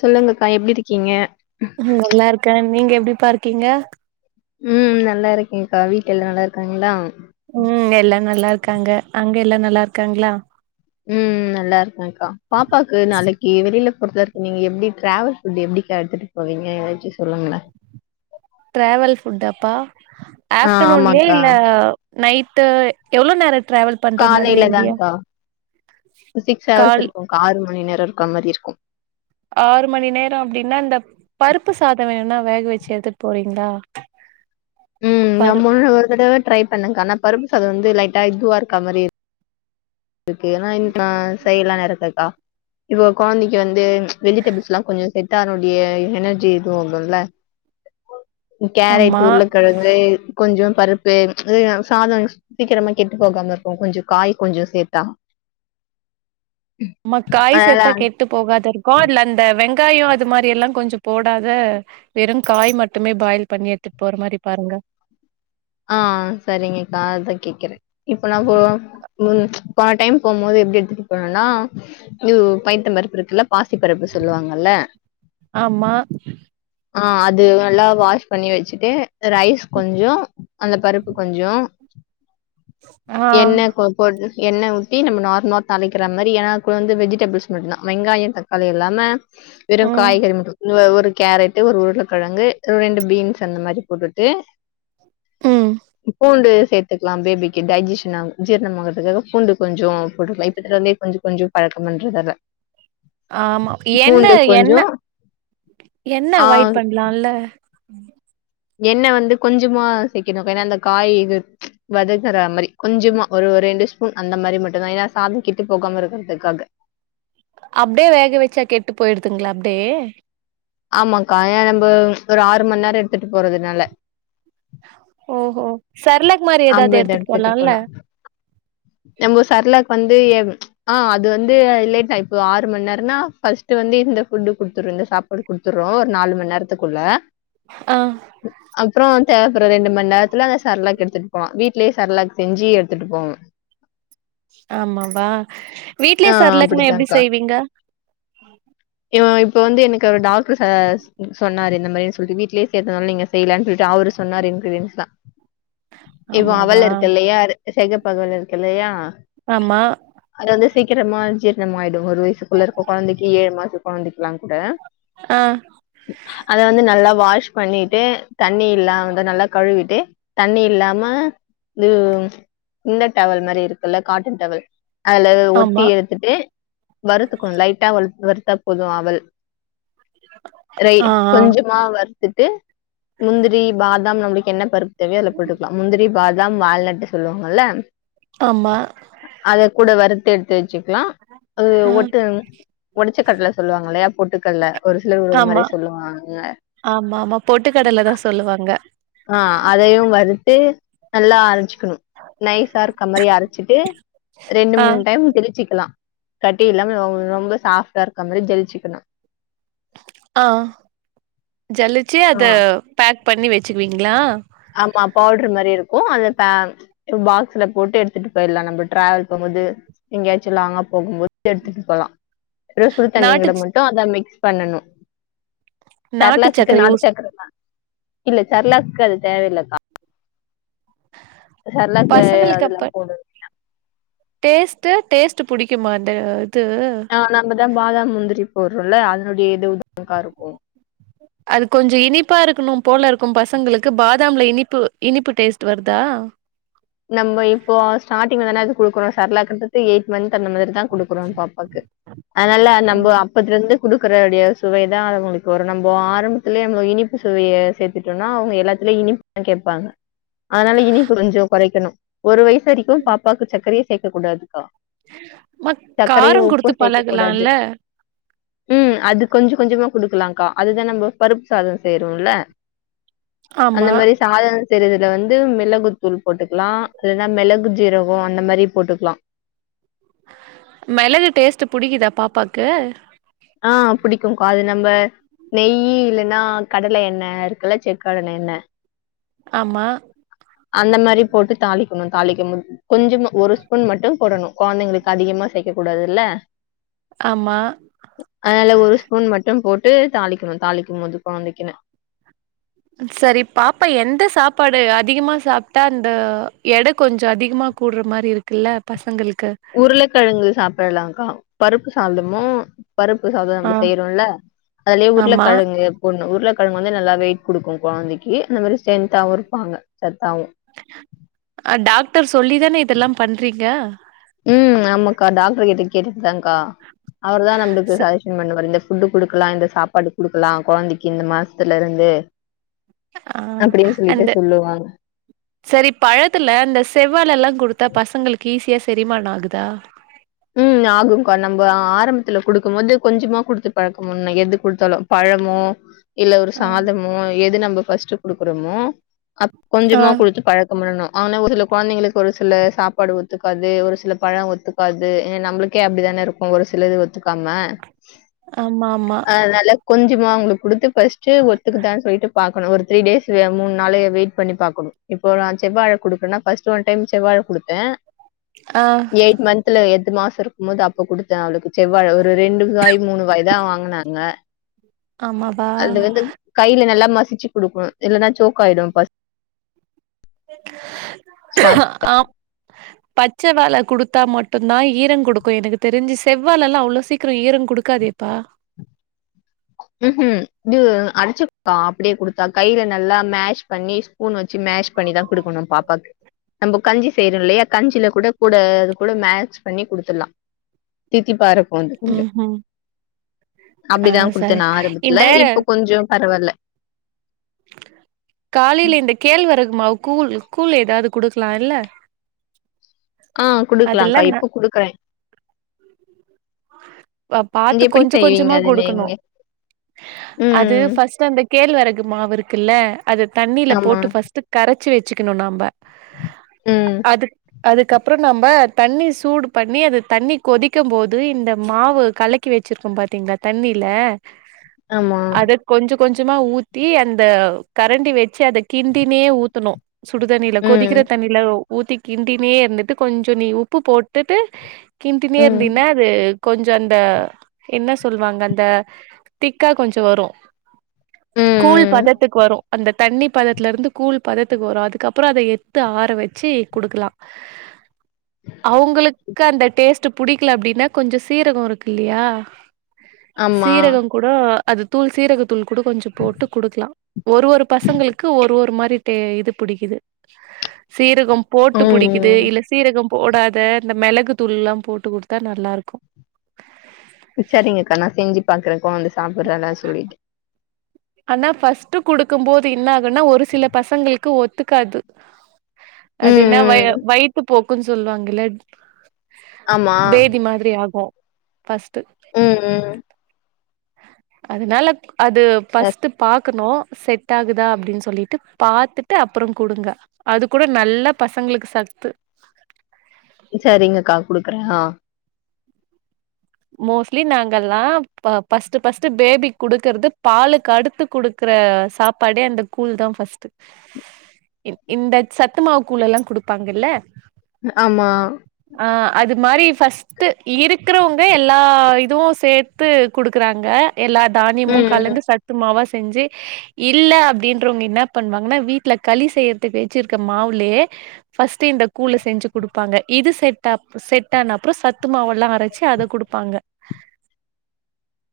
சொல்லுங்க அக்கா எப்டி இருக்கீங்க நல்லா இருக்கே நீங்க எப்டி பா இருக்கீங்க ம் நல்லா இருக்கேங்க்கா வீட்டு எல்லா நல்லா இருக்காங்களா ம் எல்லா நல்லா இருக்காங்க அங்க எல்லா நல்லா இருக்காங்களா ம் நல்லா இருக்கக்கா பாப்பாவுக்கு நாளைக்கு வெளில போறதா இருக்கு நீங்க எப்படி ட்ராவல் ஃபுட் எப்டிக்கா எடுத்து போவிங்க ஏதாச்சு சொல்லுங்களே ப்ராவல் ஃபுட்டாப்பா ஆ ஆஃப்டனூன்லய ஆமாக்கா. இல்ல நைட்டு் எவ்ளோ நேர ட்ராவல் காலைல தான்கா சிக்ஸ் ஹவர்ஸ் கால் இருக்குகா ஆறு மணி நேர இருக்கா மாரி இருக்கு ஆறு மணி நேர அப்டின்னா இந்த பருப்பு சாத வேணுனா வேக வச்சு எடுத்துட்டு போறீங்களா [inaudible] உம் பரு நம்மன்னு ஒரு தடவ ட்ரை பண்ணுங்க ஆனா பருப்பு சதா வந்து லைட்டா இதுவா இருக்க மாதிரி இரு இருக்கு ஏன்னா இன்னக்கி செய்ல்லா இருக்ககா இப்போ குழந்தைக்கு வந்து வெஜிடபிள்ஸ்ல்லா கொஞ்ச செட் ஆர எனர்ஜி எதுவு இல்லல கேரட் ஆமா உருளக்கிழங்க கொஞ்ச பருப்பு சாதம் சீக்கிரமா கெட்டு போகாம இருக்கும் கொஞ்சம் காய் கொஞ்சம் சேர்த்து ஆ நம்ம காய் சேத்தா கேட்டு போகாது இருக்கு இல்ல அந்த வெங்காயம் அது மாதிரி எல்லாம் கொஞ்சம் போடாத வெறும் காய் மட்டுமே பாயில் பண்ணி எடுத்துட்டு போற மாதிரி பாருங்க ஆ சரிங்கக்கா அதா கேக்குறேன் இப்ப நா போ போன டைம் போகும் போது எப்படி எடுத்துட்டு போனோனா இது பைத்த பருப்பு இருக்குல்ல பாசி பருப்பு சொல்லுவாங்கல்ல ஆமா ஆ அது நல்லா வாஷ் பண்ணி வச்சுட்டு ரைஸ் கொஞ்ச அந்த பருப்பு கொஞ்ச ஆ எண்ணெ கொ கொஞ்சோ எண்ணெ ஊத்தி நம்ம நார்மலா தளிக்கிற அந்த மாதிரி ஏன்னா கூட வந்து வெஜிடபிள்ஸ் மட்டும்தா வெங்காயம் தக்காளி இல்லாம வெறும் ம் காய்கறி மட்டும் ஒரு கேரட்டு ஒரு உருளக்கிழங்கு ஒரு ரெண்டு பீன்ஸ் அந்த மாதிரி போட்டுட்டு ம் பூண்டு சேர்த்துக்கலா பேபிக்கு டைஜஷன் ஆகும் ஜீரர்ணம்ங்கறதுக்காக பூண்டு கொஞ்சம் போட்டுக்கலா இப்பந்த இருந்தே கொஞ்ச கொஞ்சம் பழக்கம் பன்றறதல்ல [inaudible] ஆமா என்ன என்ன கொஞ்சோ என்ன ஆ அவாய்ட் பண்ணலாம்ல எண்ண வந்து கொஞ்சமா சேக்கணும் ஏன்னா அந்த காய் இது வதங்கற மாதிரி கொஞ்சமா ஒரு ரெண்டு ஸ்பூன் அந்த மாதிரி மட்டும்தா ஏன்னா சாத கேட்டு போகாம இருக்கிறதுக்காக அபடியே வேக வச்சா கெட்டு போயடுதுங்களா அபடியே ஆமாக்கா ஏ நம்ம ஒரு ஆறு ம நேரம் எடுத்துட்டு போறதுனால ஓ ஒ சரளகுமாரி ஏதாவது ஆம்புலன்ட் எடுத்துட்டு போலாம்ல போனா. நம்ம சரளாக்கு வந்து ஆ அது வந்து லேட்டா ஆ இப்ப ஆறு ம நேரம்னா ஃபர்ஸ்ட்ட் வந்து இந்த ஃபுட்டு் குடுத்துரு இந்த சாப்பா பாடு கொடுத்துடறோ ஒரு நாலு ம நேரத்துக்குள்ள ஆ அப்புறம் தேவைப்படுற ரெண்டு ம நேரத்துல அந்த சரலாக் எடுதுட்டு வீட்லயே சரளாகக்கு செஞ்சு எடுத்துட்டு போவோ ஆமாவா வீட்லயே ஆ சரலக்குன்ன எப்படி அப்படித்தான்க்கா. செய்வீங்க இப்ப வந்து எனக்கு ஒரு டாக்டர் சொன்னாரு இந்த மாதிரின்னு சொல்லிட்டு வீட்டுலேயே சேர்த்தனால நீங்க செய்யலானு சொல்லிட்டு அவரு சொன்னார் இன்கிரீன்ஸ்லா இவ அவள் ஆமாவா இருக்கு இல்லையா செகப்ப அவல் இருக்கு இல்லையா ஆமா அதாவது சீக்கிரமா ஜீர்ணம் ஆயிடும் ஒரு வயசுக்குள்ள இருக்கும் குழந்தைக்கு ஏழு மாச குழந்தைக்கலா கூட ஆ அத வந்து நல்லா வாஷ் பண்ணிட்டு தண்ணி இல்லா வந்து நல்லா கழுவிட்டு தண்ணி இல்லாம இ இந்த டவல் மாதிரி இருக்குல்ல காட்டன் டவல் அதுல ஒத்தி ஆமா எடுத்துட்டு வருறுத்துக்கணும் லைட்டா வருறுத்தா போதும் அவள் ரை ஆ ஆ கொஞ்சமா வ டுட்டு முந்திரி பாதாம் நம்மளுக்கு என்ன பருப்பு தேவையோ அதுல போட்டுக்கலா முந்திரி பாதாம் வாால்நட் சொல்லுவாங்கல்ல ஆமா அத கூட வறுத்த எடுத்து வச்சுக்கலா அது ஆ ஒட்டு ஒடச்ச கடல சொல்லுவாங்க இல்லையா பொட்டுக்கடல ஒரு சிலர் ஒரு ஒரு ஆமா மாதிரி சொல்லுவாங்க ஆமா ஆமா பொட்டுக்கடல தா சொல்லுவாங்க ஆ அதயு வறுத்து நல்லா அரஞ்சிக்கணும் நைசா இருக்கமாரி அரச்சிட்டு ரெண்டு ஆ மூணு டைம் திரிச்சிக்கலா கட்டி இல்லாம ரொம்ப சாஃப்டா இருக்க மாரி ஜலிச்சிக்கணு ஆ ஜலிச்சி ஆ, அத பேக் பண்ணி வச்சிக்குவீங்களா ஆமா பவுடரு மாரி இருக்கு அத பே பாக்ஸ்ல போட்டு எடுத்துட்டு போயிறலா நம்ம டிராவல் போம்போது எங்கேயாச்சு லாங்கா போகும்போது எடுத்துட்டு போலா அத சுடு தண்ணி நாட்டு கூட ச மட்டு அத மிக்ஸ் பண்ணனு நாட்டு ஷெர்லாக்கு சக்கர நாட்டு யூஸ் சக்கரதா இல்ல ஷெர்லாக்கு அது தேவயில்லக்கா ஷெர்லாக்கு அதெல்லா போடு டேஸ்ட் டேஸ்ட் புடிக்குமா அந்த இது ஆ நம்மதா பாதாம் முந்திரி போடுறோம்ல அதனுடைய இதுவுதாங்க்கா இருக்கு அது கொஞ்சோ இனிப்பா இருக்கணும் போல இருக்கு பசங்களுக்கு பாதாம்ல இனிப்பு இனிப்பு டேஸ்ட் வருதா நம்ம இப்போ ஸ்டார்டிங்ல தான அது குடுக்குறோ ஷெர்லாக்குன்றது எயிட்த் மந்த் அந்த மாதிரி தா குடுக்குறோ பாப்பாக்கு அதனால நம்ம அப்பத்துல இருந்து குடுக்கறடைய சுவைதா அவுங்களுக்கு வரு நம்ப ஆரம்பத்துலயே நம்ப இனிப்பு சுவையை சேர்த்துட்டோன்னா அவுங்க எல்லாத்துலயு இனிப் கேப்பாங்க அதனால இனிப்பு கொஞ்சோ குறைக்கணு ஒரு வயசு வரைக்கு பாப்பாவுக்கு சக்கரையே சேக்க கூடாதுக்கா மா சக்கரையு காரம் உப்பு குடுத்து சேக்க கூடாது பழகலால்ல ம் அது கொஞ்சோ கொஞ்சமா குடுக்கலாக்கா அதுதா நம்ம பருப்பு சாதோ செய்றோல்ல அந்த ஆமா மாரி சாதம் செய்றதுல வந்து மிளகுத்தூள் போட்டுக்கலா இல்லன்னா மெளகு ஜீரகம் அந்த மாரி போட்டுக்கலா மெளகு டேஸ்ட் பிடிக்குதா பாப்பாக்கு ஆ புடிக்குக்கா அது நம்ம நெய் இல்லன்னா கடல எண்ணெ இருக்குல்ல செக் கடல எண்ணெ ஆமா அந்த மாரி போட்டு தாளிக்கணு தாளிக்க மு கொஞ்சமா ஒரு ஸ்பூன் மட்டு போடணு கொழந்தைங்களுக்கு அதிகமா சேக்க கூடாதுல்ல ஆமா அதனால ஒரு ஸ்பூன் மட்டு போட்டு தாளிக்கணு தாளிக்கும் போது கொழந்தைக்குனு சரி பாப்பா எந்த சாப்பாடு அதிகமா சாப்ட்டா அந்த எடை கொஞ்ச அதிகமா கூட்ற மாரி இருக்குல்ல பசங்களுக்கு உருளக்கெழங்கு சாப்டலாங்கா பருப்பு சாதமு பருப்பு சாதம் ஆ நம்ம செய்றோல்ல அதுலயே ஆமா உருளக்கெழங்கு போடணு உருளக்கெழங்கு வந்து நல்லா வெயிட் குடுக்கு கொழந்தைக்கி அந்த மாரி ஸ்ட்ரென்த்தாவு இருப்பாங்க சத்தாவு ஆ டாக்டர் சொல்லிதான இதெல்லா பண்றீங்க ம் ஆமாக்கா டாக்டர் கிட்ட கேட்டுட்டுதாங்கா அவர்தா நம்மளுக்கு ச ஜசன் பண்ணுவார் இந்த ஃபுட்டு் குடுக்கலா இந்த சாப்பாடு குடுக்கலா கொழந்தைக்கி இந்த மாசத்துல இருந்து ஆ அப்டின்னு சொல்லிட்டு அந்த சொல்லுவாங்க சரி பழத்துல அந்த செவ்வாழ எல்லா குடுத்தா பசங்களுக்கு ஈஸியா செரிமானோ ஆகுதா ம் ஆகுங்க்கா நம்ப ஆரம்பத்துல குடுக்கும் போது கொஞ்சமா குடுத்து பழக்கோ பண்ணு எது குடுத்தாலு பழமோ இல்ல ஒரு ஆ சாதமோ எது நம்ம ஃபர்ஸ்ட் குடுக்றோமோ அப் கொஞ்சமா ஆ. குடுத்து பழக் பழக்கோ பண்ணனு ஆனா ஒரு சில கொழந்தைங்களுக்கு ஒரு சில சாப்பாடு ஒத்துக்காது ஒரு சில பழோ ஒத்துக்கா து நம்ளுக்கே அப்டிதான இருக்கு ஒரு சிலது ஒத்துக்காம ஆமா ஆமா அதுனால கொஞ்சமா அவங்ளுக்கு குடுத்து ஃபஸ்ட்டு ஒத்துக்குதான் சொல்லிட்டு பாக் கணு ஒரு த்ரீடேஸு மூன் நாளு வெயிட் பண்ணி பாக்கணு இப்போ நா செவ்வாழ குடுக்குறேனா ஃபர்ஸ்டு ஒன் டைம் செவ்வாழ குடுத்தே ஆ எய்ட் மந்த் துல எட்டு எது மாசோ இருக்கும் போது அப்ப குடுத்தே அவளுக்கு செவ்வாழ ஒரு ரெண்டு காய் மூணு காய் தா வாங்குனாங்க ஆமா அது வந்து கைல நல்லா மசிச்சு குடுக்கணு இல்லன்னா சோக்காயிடு பச ஸ்டார்ட் ஆ பச்ச வாழ குடுத்தா மட்டுந்தா ஈரங்குடுக்கு எனக்கு தெரிஞ்சு செவ்வாழல்லா அவ்ளோ சீக் கிரோ ஈரோங்குடுக்காதேப்பா ம் ஹூ இது அரச்சுக்கா அப்டியே குடுத்தா கையில நல்லா மேஷ் பண்ணி ஸ்பூன் வச் சி மேஷ் பண்ணிதா குடுக்கணு பாப்பாக்கு நம்போ கஞ்சி செய்றோ இல்லயா கஞ்சியில கூட கூட அது கூட மேட்ச் பண்ணி குடுத்துட்லா தித்திபா இருக்கு அது கொஞ்சோ ம் ம் ஆ அப்டிதா குடுத் சரி ஆரம்பத்துல இந்த இப்ப கொஞ்சோ பரவால்ல காலைல இந்த கேழ்வரகுமாவு கூழ் கூழ் ஏதாவ்து குடுக்லா இல்ல ஆ அதெல்லா குடுக்லாக்கா இப்போ குடுக்குறே ஆ பாத்து கொஞ்ச செய்வீங்க கொஞ்சமா அது குடுக்கணு நீங்க அது ம் ஃபர்ஸ்ட் அந்த கேழ்வரகு மாவு இருக்குல்ல அத தண்ணியில ஆமா போட்டு ஃபர்ஸ்ட்டு கரச்சி வச்சுக்கணு நம்ப ம் அது அதுக்கப்றோ நம்ம தண்ணி சூடு பண்ணி அது தண்ணி கொதிக்கும் போத் து இந்த மாவு கலக்கி வச்சிருக்கோம் பாத்தீங்ளா தண்ணில ஆமா. அத கொஞ்சோ கொஞ்சமா ஊத்தி அந்த கரண்டி வச்சு அத கிண்டினே ஊத்தனு சுடுதண்ணில ம். கொதிக்கிற தண்ணில ஊத்தி கிண்டினே இருந்துட்டு கொஞ்ச நீ உப்பு போட்டுட்டு கிண்டினே ம். இருந்தேனா கொஞ்சோ அந்த என்ன சொல்லுவாங்க அந்த திக்கா கொஞ்சோ வரு ம். கூழ் ம். பதத்துக்கு வரு அந்த தண்ணி பதத்துல இருந்து கூழ் பதத்துக்கு வரு அதுக்கப்றோ அத எ து ஆற வச்சு குடுக்கலா அவங்களுக்கு அந்த டேஸ்ட் புடிக்கல அப்டின்னா கொஞ்சோ சீரகோ இருக்கு இல்லையா ஆமா. சீரகோ கூட அது தூள் சீரகத் தூள் கூட கொஞ்சோ போட்டு குடுக்லா ஒரு ஒரு பசங்களுக்கு ஒரு ஒரு மாரி டு இது புடிக்குது சீரகம் போட்டு புடிக்குது ம். இல்ல சீரகம் போடாத இந்த மிளகு தூள்லா போட்டு குடுத்தா நல்லா இருக் சரிங்கக்கா நா செஞ்சு பாக்குறே கொழந்த சாப்பிட்றாலா சொல்லிட்டு ஆனா ஃபஸ்ட்டு குடுக்கும் போது என்ன ஆகுன்னா ஒரு சில பசங்களுக்கு ஒத்துக்காது ம். அது என்ன வய ம். வைத்து போக்குன் சொல்லுவாங்கல்ல ஆமா. பேதி மாதிரி ஆகு பஸ்ட்டு ம். ம். அதனால அது சர் பஸ்ட்டு பார் க்கணு செட் ஆகுதா அப்படின்னு சொல்லிட்டு பாத்துட்டு அப்புறோ கொடுங்க அது கூட நல்லா பசங்களுக்கு சத்து சரிங்கக்கா குடுக்குறே ஆ மோஸ்ட்லி நாங்கல்லா பஸ்ட் பஸ்ட்டு பேபி குடுக்கறது பாலுக்கு அடுத்து குடு குடுக்கிற சாப்பாடே அந்த கூழ் தா ஃபர்ஸ்ட்டு இந்த சத்துமாவு கூழ் எல்லா குடுப்பாங்கில்ல ஆமா ஆ அது மாரி ஃபர்ஸ்ட்டு இருக்கிறவங்க எல்லா இதுவு சேர்த்து குடுக்கறாங்க எல்லா தானியமு ம். ம். கலந்து சத் சத்துமாவ செஞ்சு இல்ல அப்படின்றவங்க என்ன பண்ணுவாங்கன்னா வீட்ல களி செய்யறது பே வச்சிருக்க மாவுலேயே பர்ஸ்ட் இந்த கூழ்ல செஞ்சு கொடுப்பாங்க இது செ செட் ஆன அப்புறோ சத்து மாவுல்லா அரைச்சு அத குடுப்பாங்க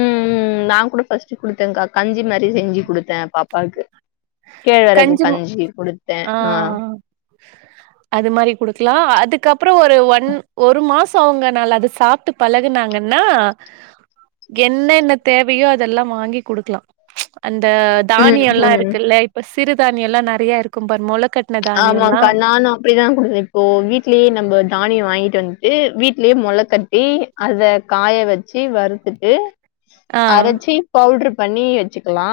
உம் நா கூட ஃபர்ஸ்ட்டு கொடுத்தேன்கா கஞ்சி மாரி செஞ்சு கொடுத்தே பாப்பாவுக்கு கேழ்வரகு கஞ்சி கொடுத்தே ஆ அது மாதிரி குடுக்கலா அதுக்கப்புறோ ஒரு ஒன் ஒரு மாசோ அகுங்க நல் அத சாப்பிட்டு பழகுனாங்கன்னா என்னென்ன தேவையோ அதெல்லா வாங்கி குடுக்கலா அந்த ம். தானியம்ல்லா ம். இருக்குல்ல இப்ப சிறுதானியோ எல்லா நெறைய இருக்கும் பாரு மொளக்கட்டினது ஆமாக்கா நானு அப்படிதா குடுக்குர தோழி இப்போ வீட்லேயே நம்ம தானியோ வாங்கிட்டு வந்துட்டு வீட்லேயே மொள கட்டி அத காய வச்சு வறுத்துட்டு ஆ அரைச்சி பவுட்டரு பண்ணி வச்சுக்கலா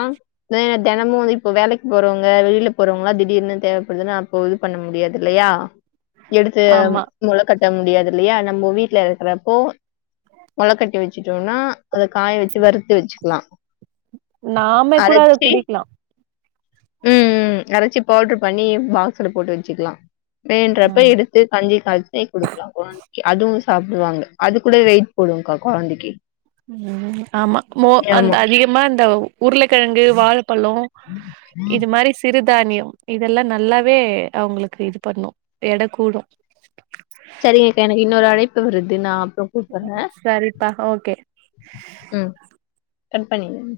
ஆ தெனமு வந்து இப்போ வேலைக்கு போறவங்க வெளியில போறவங்களா திடீர்னு தேவை அதுனா அப்போ இது பண்ண முடியாது இல்லையா எடுத்து ஆமா மொள கட்ட முடியாது இல்லையா நம்ம வீட்டுல இருக்கிறப்போ முளைக்கட்டி வச்சுட்டோம்னா அதை காய வெச்சு வறுத்து வெச்சுக்கலா நாமே கூட அத குடிக்கலா உம் ம் அரைச்சி பவுட்ரு பண்ணி பாக்சுல போட்டு வச்சுக்கலா வேணுன்றப்ப ஆம் எடுத்து எடுத்து கஞ்சி காய்ச்சி குடுக்கலா கொழந் அதுவு சாப்பிடுவாங்க அது கூட வெயிட் போடுங்கா கொழந்தைக்கு உம் ஆமா மோ அந்த ஆமா. அதிகமா இந்தந்த உருளைக்கெழங்கு வாழப்பழோ இது மாரி செய் சிறுதானியோ இதெல்லா நல்லாவே அவங்களுக்கு இது பண்ணு எட கூடு சரிங்கக்கா எனக்கின்னொரு அழைப்பு வருது நா அப்புற சரிப்பா ஓக்கே ம் கட் பண்ணிருங்க